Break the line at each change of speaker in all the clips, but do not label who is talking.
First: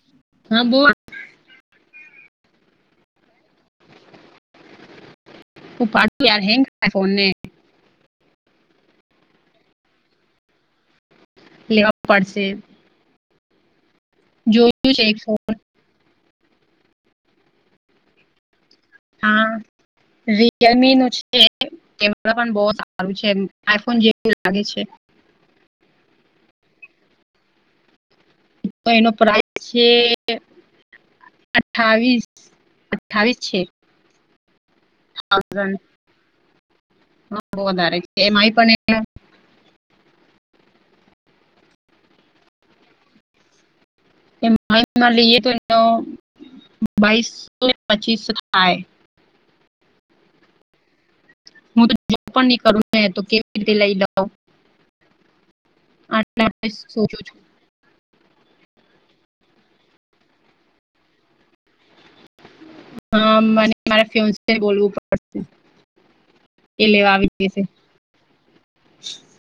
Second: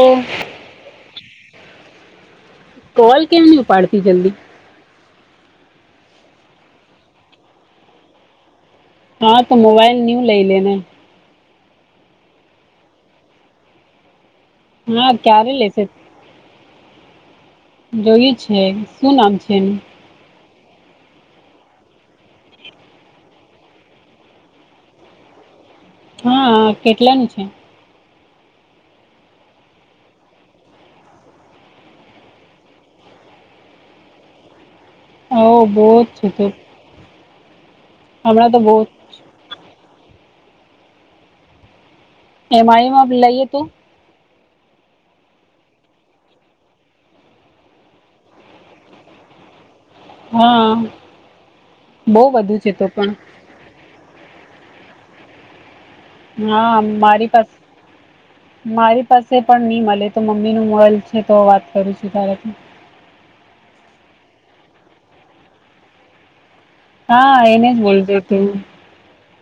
ઓ
હા, બોલ- -
કોલ કે્યા નની ઉપાડતી જલ્દી?
ઉપાડતી યાર હંગ થાય, ફોનને- -
હા, તો મોબાઈલ ન્યુ લઇ લેને.
લેવા પડશે, જો- -
હા, કયારે લસે? જોયું છે, શું નામ
હા
છે એનું?
રિયલમી નું છે. કેમેરા પણ બહ સારું છે, આઈફોન જેવું લાગે છે.
હા, કેટલાનું છે?
તો એનો પ્રઇસ છે- - અઠાવીસ અઠ્ઠાવીસ છે.
હ બહુત છ તો.
હા, બહ વધારે છે,
હમણાં
એમાંય
તો બહુ
પણ- -
એમ આઈમાં લઈએ તો- -
એમાઈ નો લઈએ તો એનો બાવીસથી પચીસ થાય.
હા.
હું તો જો
બહુ
પણ
બધું
નહી
છે
કરું, મે તો
પણ
કેવી રીતે લઈ લઉ.
હા, મારી પાસે- - મારી પાસે પણ નહી મળે તો મમ્મી નું મોબાઈલ છે, તો વાત કરું છું.
હા, મને મારા ફિયોનસે બોલવું પડશે. એ લેવા આવી
હા,
જશે
એને કેજે કે,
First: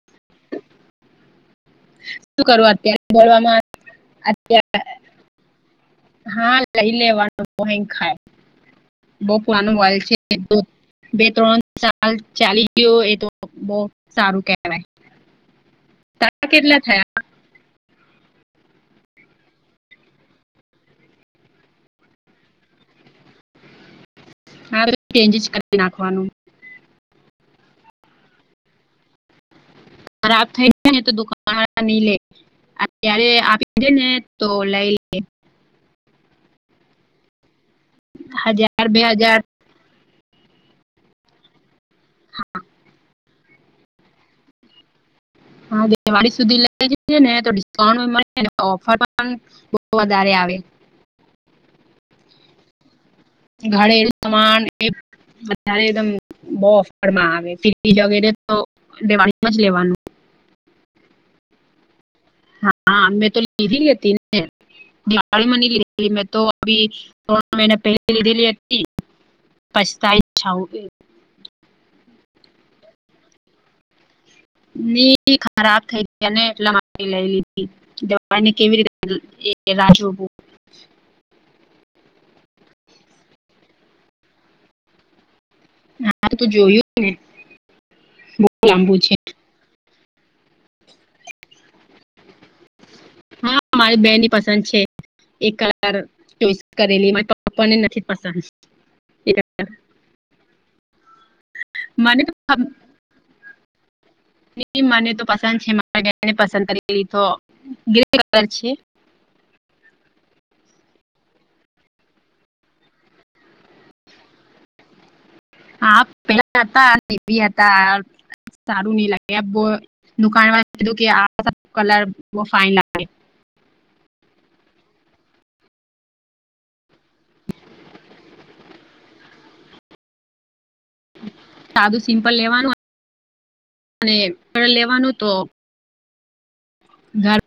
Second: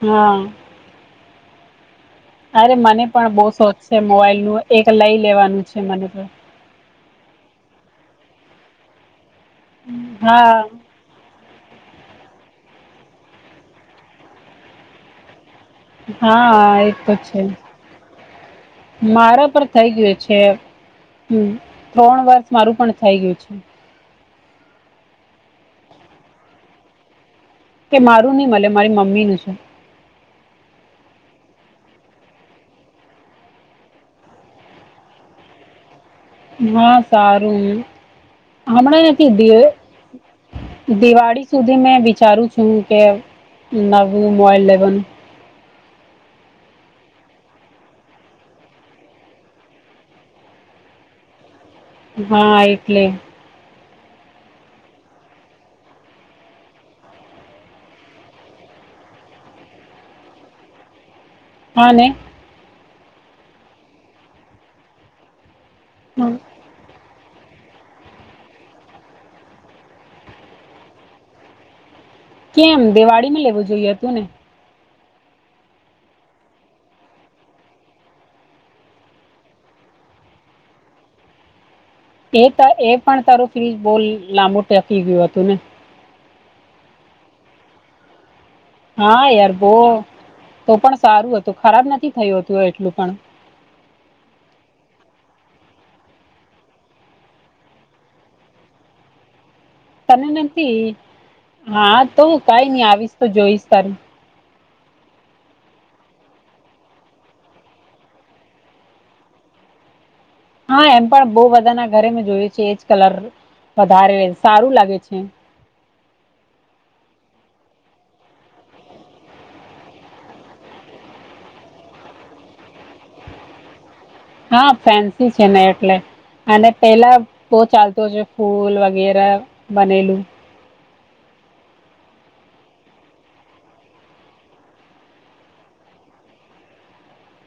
હા.
[inaudible]
અરે
અત્યારે
મને પણ બહુ
બોલવામાં
શોખ છે, મોબાઈલ
અત્યારે
નું એક લઈ લેવાનું છે, મને તો.
હા, લઈ લેવાનું ખાય બહ પુરાનું વાલ છે.
હા
બે ત્રણ સાલ ચાલી ગયો, એ તો બહ સારું કેહેવાય.
હા, એ તો
થયા
છે, મારા પર થઈ ગયું છે એમ. ત્રણ વર્ષ મારું પણ થઈ ગયું છે.
હા, ચેન્જસ કરી નાખવાનું.
કે, મારું નહી મળે મારી મમ્મી નું છે.
ખરાબ થઈ જાય ને, તો દુકાન નહી લે. અત્યારે આપી દે ને તો લઈ લે.
હા, સારું
હજાર બે
હમણાંથી
હજાર
દ દિવાળી- - સુધી મેં વિચારું છું કે, નવું મોબાઇલ લેવનું.
હા, દિવાળી સુધી લઈ જે ને તો ડિસ્કાઉન્ટ મળે ઓફર પણ- - બહ વધારે આવે.
હા, એટલે
ગાડે સમાન એ અતારે એકદમ બહ ઓફરમાં આવે તજ વગેરે તો દેવાનું જ લેવાનું.
હાને
હા, મેં તો લીધી લેતી ને ગડીમાંની લીધ મેં તો મહિને પહેલી લીધેલી હતી, પસ્તાઈ છ.
કેમ? દિવાળી માં લેવું જોઈએ હતું ને.
ખરાબ થઈ ગયા ને એટલા માટે લઈ લીધી. દવા ને કેવી રીતે એ રાહ જોવો
એ ત એ પણ તારું ફ્રી બહુ લાંબુ ટકી ગયું હતું ને.
હા તો જોયું ને લાંબુ છે
હા યાર બોવ તો પણ સારું હતું ખરાબ નથી થય હતું એટલું પણ
હા મારી બેની પસંદ છે એક કલર ચોઈસ કરેલી મારી પપ્પા ને નથી પસંદ
તને નથી હા
મને
તો કઈ
ખબ-
નઈ આવીશ તો જોઈશ તારું
એ મને તો પસંદ છે મારાને પસંદ કરેલી તો ગ્રે કલર છે.
હા એમ પણ બહ બધાના ઘરે મેં જોયું છે એજ કલર વધારે સારું લાગે છે.
હા પેલા હતા બી હતા. સારું નહી લાગે દુકાનવાળા કે આ કલર ફાઈન
હા ફેન્સી છે ને એટલે. અને પેલા બોવ ચાલતું છે ફૂલ વગેરે બનેલું
સાદું સિમ્પલ લેવાનું અને લેવાનું તો [inaudible]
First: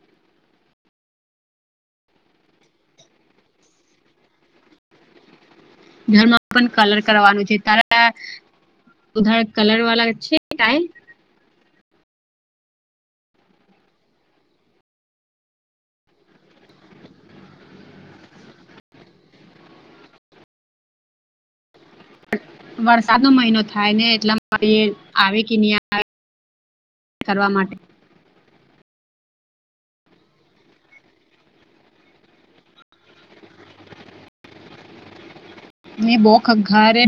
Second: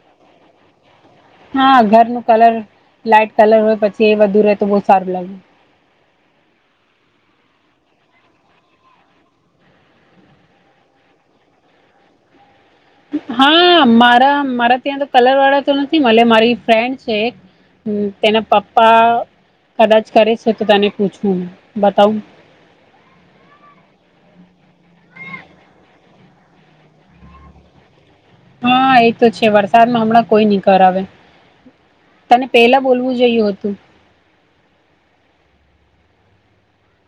હા ઘરનું કલર લાઈટ કલર હોય પછી એ બધું રહેે તો બહુ સારું લાગે.
ઘરમાં પણ કલર કરવાનું છે તારા ઉધર કલરવાળા છે કાઈ
હા મારા મારા ત્યાં તો કલરવાળા તો નથી મળ મારી ફ્રેન્ડ છે. હ તેના પપ્પા કદાચ કરે છે તો તને પૂછવું બતાવું
વરસાદનો મહિનો થાય ને એટલા આવે કે નહીં આવે. કરવા માટે
હા એ તો છે વરસાદમાં હમણાં કોઈ નય કરાવે. તને પહેલા બોલવું જોયું હતું.
મેં બોવ વધારે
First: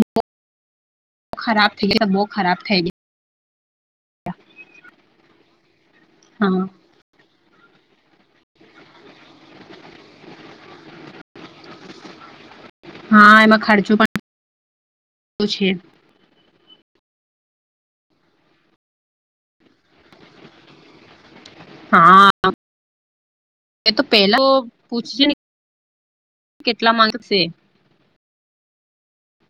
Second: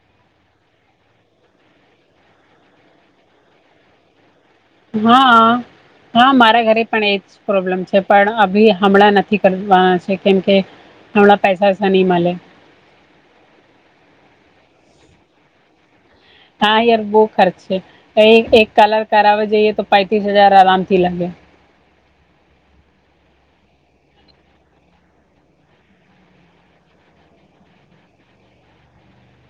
ખરાબ થઈ ગયા બો ખરાબ થઈ ગયા.
હા હા મારા ઘરે પણ એ જ પ્રોબ્લેમ છે પણ અભી હમણાં નથી કરવાના છે કેમ કે હમણાં પૈસા બૈસા નય મળે.
હા એમાં ખર્ચો પણ છે.
હા યાર બહ ખર્ચ છે એક કલર કરાવવા જઈએ તો પેટિસ હજાર આરામથી લાગે.
હા. એ તો પેલા પૂછ જે ને કેટલા માંગશે.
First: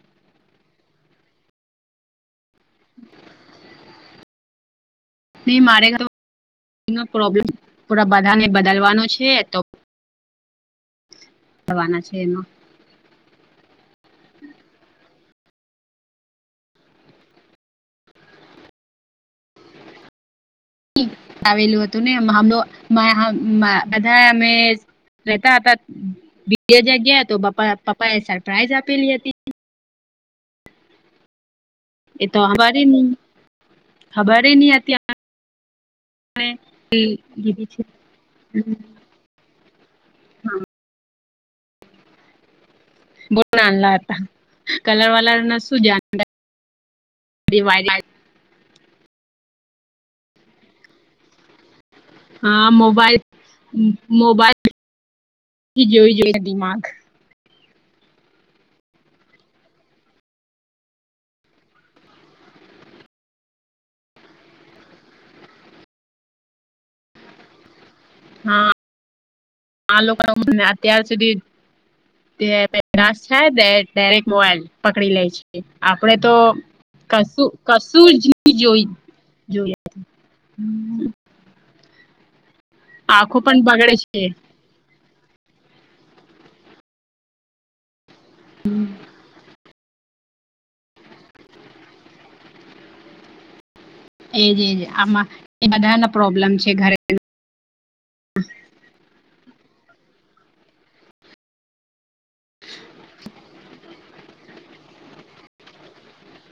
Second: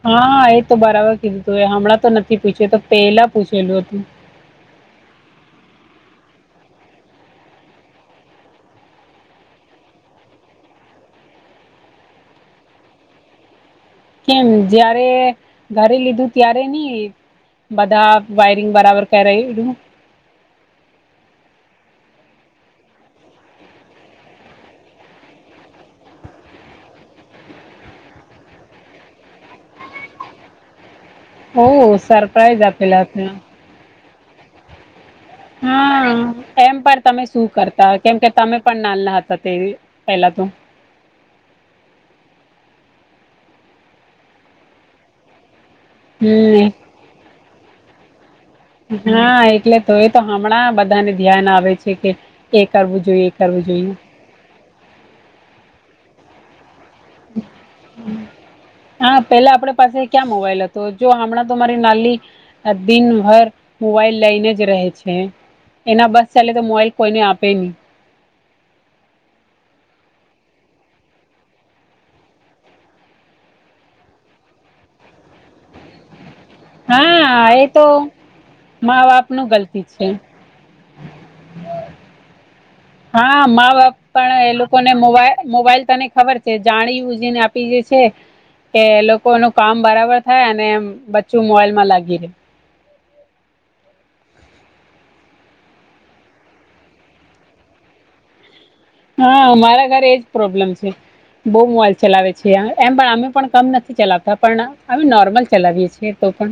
હા એ તો બરાબર કીધું હતું એ હમણાં તો નથી પૂછ્યું તો પેલા પૂછેલું હતું.
ને મારે નો પ્રોબ્લેમ થોડા બધાને બદલવાનો છે તો થવાના છે એમાં
કેમ જયારે ઘરે લીધું ત્યારે નઈ બધા વાયરિંગ બરાબર કરાઈ રયુ.
આવેલું હતું ને હમ બધા અમે રેહતા હતા બીજા જગ્યા તો પા પપા એ સરપ્રાાઈઝ આપેલી હતી.
ઓ
એ તો
સરપ્રાાઈઝ
અમારી
આપેલા હતા.
ખબર નય અત્યાર
હા એમ પણ તમે શું
દીધી છે
કરતા કેમ કે તમે પણ નાના હતા ત્યારે પેલા તો
બોવ નાના હતા કલર વલર ના શું જા
હમ.
[unintelligible]
હા એટલે તો એ તો હમણાં બધાને ધ્યાન આવે છે કે એ
હા
કરવું
મોબાઈલ
જોઈએ એ કરવું જોઈએ.
મોબાઈલ [unintelligible] જોઈએ દિમાગ.
હમ. હા પેલા આપડે પાસે ક્યાં મોબાઈલ હતો જો હમણાં તો મારી નાલી. આ દિનભર મોબાઈલ લાઇને જ રહેે છે. એના બસ ચાલે તો મોબઈલ કોઈને આપે નહી.
હા, આ લોકો અમને અત્યાર સુધી તે ડાયરેક્ટ મોબાઈલ પકડી લે છે, આપડે તો
હા
કસુ
એ તો
કશું જ
મા બાપ નું
જોઈ.
ગલતી છે
આંખો
હા
પણ
મા બાપ
બગડે છે
પણ એલું કોને મોબાઈ મોબાઈલ તને ખબર છે જાણી ઉજીને આપી જે છે. કે લોકો ન કામ બરાબર થાય અને બચ્ચું મોબાઈલમાં લાગી રે.
એજ એજ આમાં એ બધા ના પ્રોબ્લેમ છે ઘરે.
હા મારા ઘરે એજ પ્રોબ્લેમ છે. બહુ મોબાઈલ ચલાવે છે એમ પણ અમે પણ કમ નથી ચલાવતા પણ અમે નોર્મલ ચલાવીએ છીએ તો પણ.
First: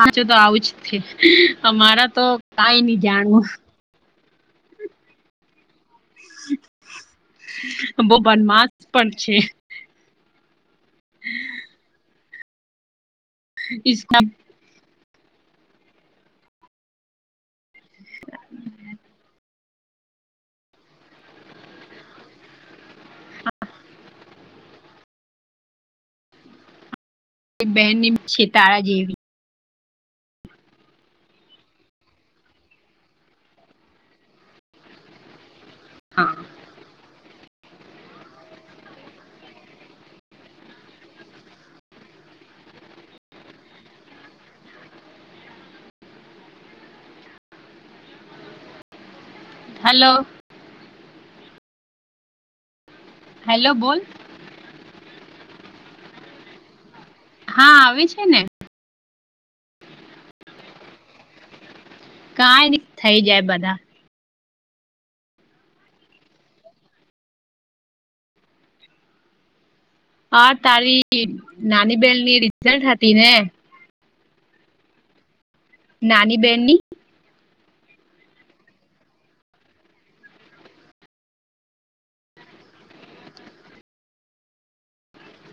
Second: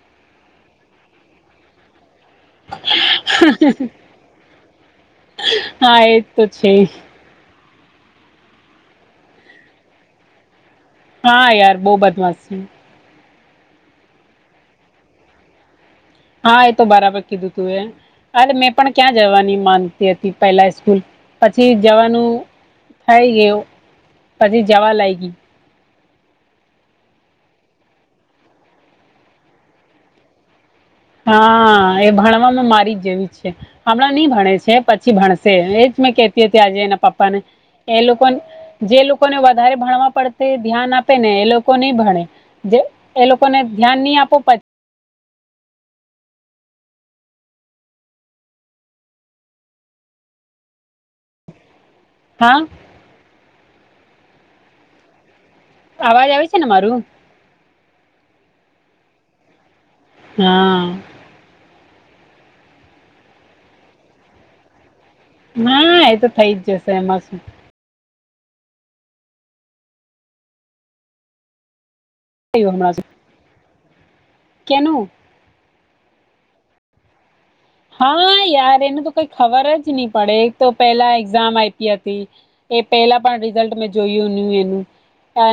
આચું તો આવું જ છે અમારા તો કઈ નહી જાણવું.
હા એજ તો છે.
બઉ બનમાસ પણ છે.
હા યાર બઉ બદમાસ છે.
[unintelligible]
હા એ તો બરાબર કીધું તું એ, અ મેં પણ ક્યાં જવાની માન હતી પહેલા સ્કૂલ પછી જવાનું થાય ગયું. પછી જવા લાયગી.
એક બહેન છેતારા જેવી.
હા એ ભણવામાં મારી જ જેવી છે, હમણાં નઈ ભણે છે પણ પછી ભણશે એજ મેં
હા
કેતી હતી આજે એના પપ્પા ને, એ લોકોને જે લોકોને વધારે ભણવા પડતી ધ્યાન આપેને એ લોકો નહી ભણે. જે એ લોકોને ધ્યાન નહી આપો પ
હલો.
હા.
હેલ્લો બોલ.
અવાજ આવે છે ને મારું?
હા આવે છે ને.
હા.
કઈ ની થઈ જાય બધા.
મા એતો થઈ જ જશે એમાં શું.
હા તારી નાની બેહેન ની રિઝલ્ટ હતી ને?
કેનુ?
નાની બેનની?
હા યાર એનું તો કઈ ખબર જ ની પડે એક તો પેલા એક્ઝામ આયપી હતી. એ પેલા પણ રિઝલ્ટ મેં જોયું ની એનું.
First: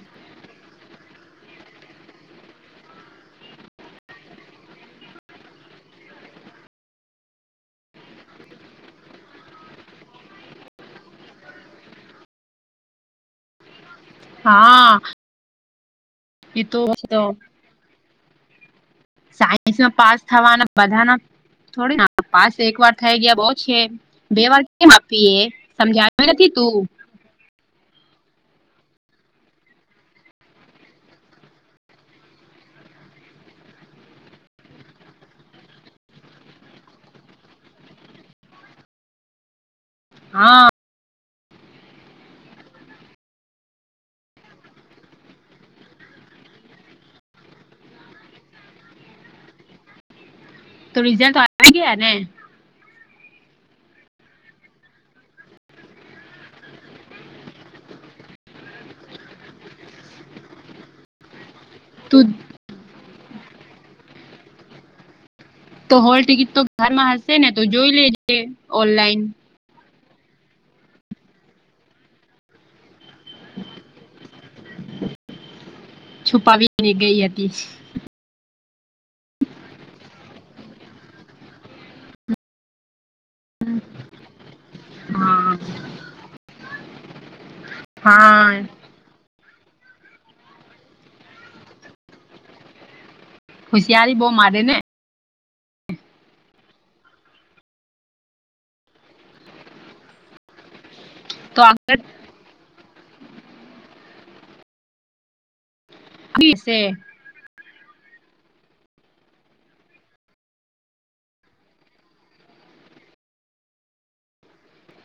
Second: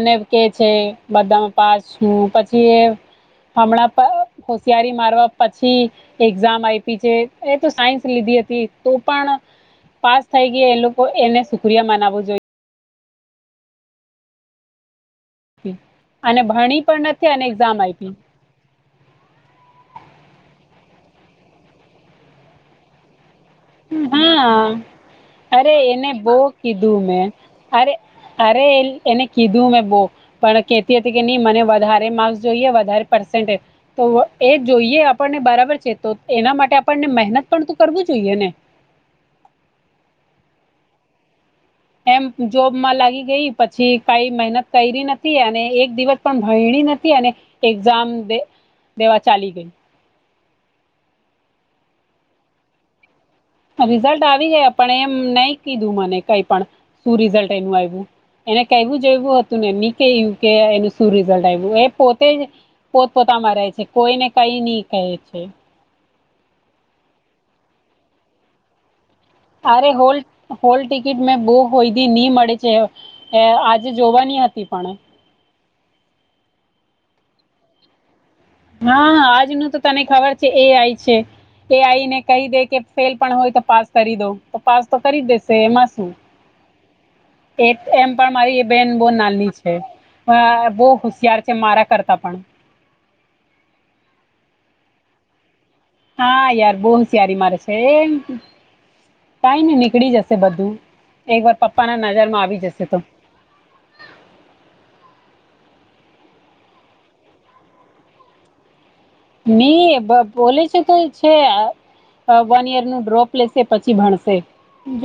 ને કે છે બધામાં પાસ છું પછી એ હમણાં હોશિયારી મારવા પછી, એક્ઝામ આય પીજે એતો સાયન્સ લીધી હતી, તો પણ પાસ થઈ ગયા, એ લોકો એને સુક્રિયા મનાવો જોઈએ.
હા.
અને
એ તો
ભણી પણ
તો
નથી, અને એક્ઝામ આપી.
સાયન્સમાં પાસ થવાના, બધાના થોડી પાસ એક વાર. ખાઈ ગયા બહુ છે, બે
હા
વાર કેમ આપીએ, સમજાવ્યું નથી તું.
ઘુમે. અરે અરે એ એને કીધું મેં બો. પણ કેતી હતી કે નહી, મને વધારેમા જોઈએ વધારે પસેન્ટ. તો એ જોઈએ, આપણને બરાબર છે, તો એના માટે આપણને મહેનત પણતો કરવો જોઈએ ને.
હા.
એમ જોબમાં લાગી ગઈ, પછી કઈ મહેનત કરી નથી, અને એક દિવસ પણ ભયણી નથી, અને એક્ઝામ દે દેવા ચાલી ગઈ.
તો રિઝલતો આવી ગયા ને.
રિઝલ્ટ આવી ગયા, પણ એમ નહી કીધું, મને કઈ પણશું રિઝલ્ટ એનું આવ્યું. એને કવું જોવું હતું ને, એમની ક્યું કે એનું શું રિઝલ્ટ આવ્યું એ.
તું
પોતેજ પોતપોતામાં રહે છે, કોઈને કઈ નહી કહે છે.
તો હોલ ટિકિટતો ઘરમાં હશે ને, તો જોઈ લેજે ઓનલાઈન.
અરે હોલ હોલ ટિકિટમેં બો હોયી નહી મળે છે. એ આજે જોવાની હતી, પણ
છુપાવીની ગઈ હતી.
હા, આજનું તો તને ખબર છે, એ આય છે. એ આઈ ને કહી દે કે, ફેલ પણ હોય તો પાસ કરી દો. તો પાસતો કરી
હા
દેશે, એમાં શું. એ એમ પણ
હા
મારી એ બેન બો નાલી છે. બહુ હોશિયાર છે, મારા કરતા પણ
હુશિયારી બોમારે ને.
હા યાર, બોહુ સ્યારી મારે છે એમ. કઈ નને નીકળી જશે, બધું એક વાર
તો
પપ્પાના
આગળ
નજરમાં આવી જશે તો.
ફી છે.
મ બોલે છે તો છે. વન યરનું ડ્રોપ લેશે, પછી ભણશે.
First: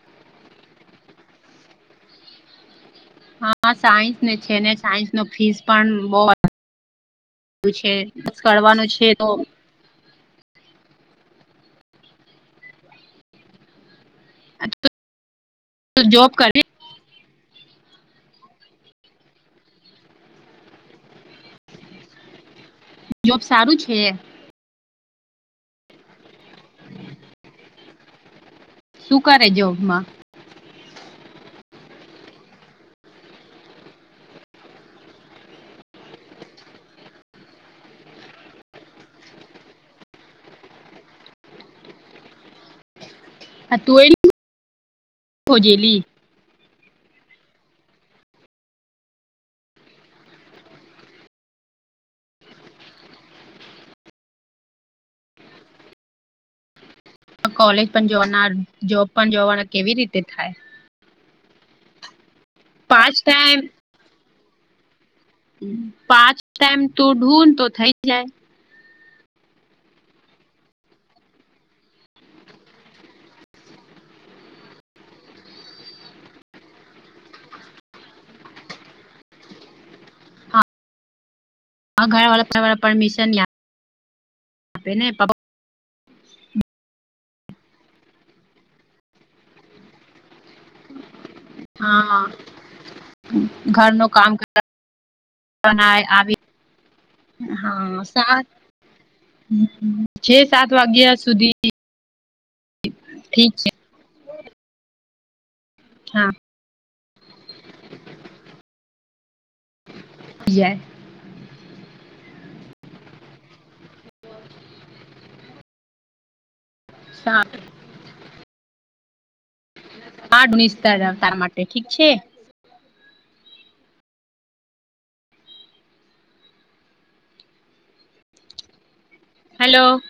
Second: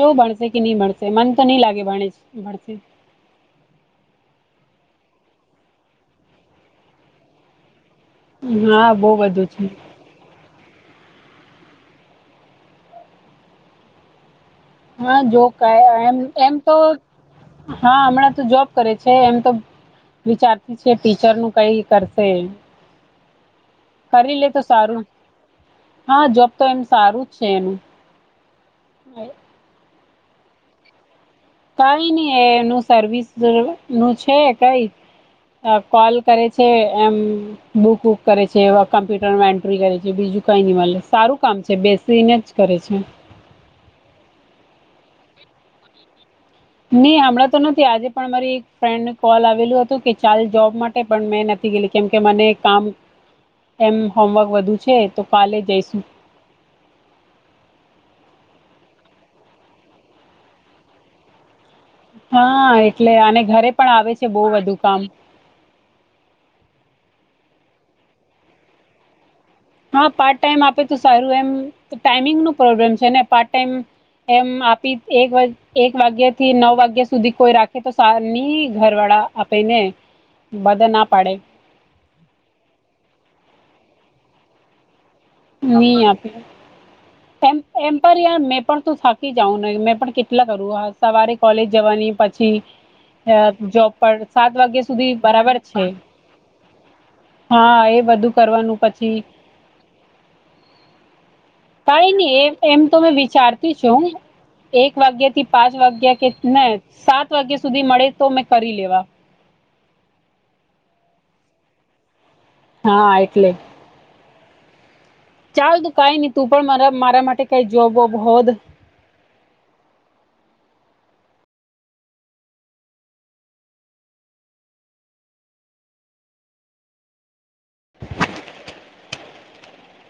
જો ભણશે કે, નહી ભણશે, મનતો નહી લાગે, ભણે ભશે.
હા, સાયન્સ ને છે ને, સાયન્સન ફીસ પણ બહુ છે. કરવાનું
હા
છે
બહુ
તો.
બધું છે હા જો ક એ
જોબ કરે
એમતો હા, હમણાંતો જોબ કરે છે એમ તો. વિચારતી છે, ટીચરનું કઈ કરશે.
જોબ સારું છે.
કરી લેતો, સારું. હા, જોબ તો એમ સારું જ છે એનું.
શું કરે જોબમાં?
કઈ નઈ એનું સર્વિસનું છે કઈ. અ કોલ કરે છે, એમ. બુક વુક કરે છે, કમ્પ્યુટરન એન્ટ્રી કરે છે, બીજું કઈ નહી મળે, સારું કામ છે બેસીને જ. કરે છે.
હ, તું એ ખજેલી.
નઈ હમણાંતો નથી આજે પણ અમારી એક ફ્રેન્ડને કોલ આવેલું હતું કે ચાલ જોબ માટે. પણ મેં નથી ગેલી કેમ કે મને કામ એમ હોમવર્ક વધુ છે તો કાલે જઈશું.
કોલેજ પણ જોવાના જોબ પણ જોવાના કેવી રીતે થાય?
હા એટલે
પાંચ
અને
ટાઈમ
ઘરે પણ આવે છે બહુ વધુ કામ.
પાંચ ટાઈમ તો ઢૂન તો થઇ જાય.
હા પાર્ટ ટાઈમ આપેતો સારું એમ ટાઈમિંગન પ્રોબ્લેમ છે ને પાર્ટ ટાઈમ. એમ આપી એક વા એક વાગ્યા થી નવ વાગ્યા સુધી કોઈ રાખે તો સની ઘર વાળા આપે ને. બધ ના પાડે.
હા ઘર વાળા વાા પરમિશન આપે ને.
ની આપે. એ એમ પર યાર મેં પણ તું થાકી જાઉં ને મેં પણ કેટલા કરું હ. સવારે કોલેજ જવાની
હા
પછી જોબ
ઘરનું
પર
કામ
સાત વાગ્યા સુધી બરાબર છે. હા એ બધું કરવાનું પછી
છે સાત વાગ્યા સુધી
કઈ નહી એ એમ તો મે
ઠીક છે
વિચારતી છું, એક વાગ્ય થી પાંચ વાગે કે
હા
ના સાત વાગ્યા સુધી મળે તો મેં કરી લેવા.
[unintelligible]
હા એટલે. હાલું કઈ ન તું પણ મારા મારા માટે
સાત
કઈ જોબ વબ હોત.
આડ નિસ્તા તારા માટે ઠીક છે? હલો.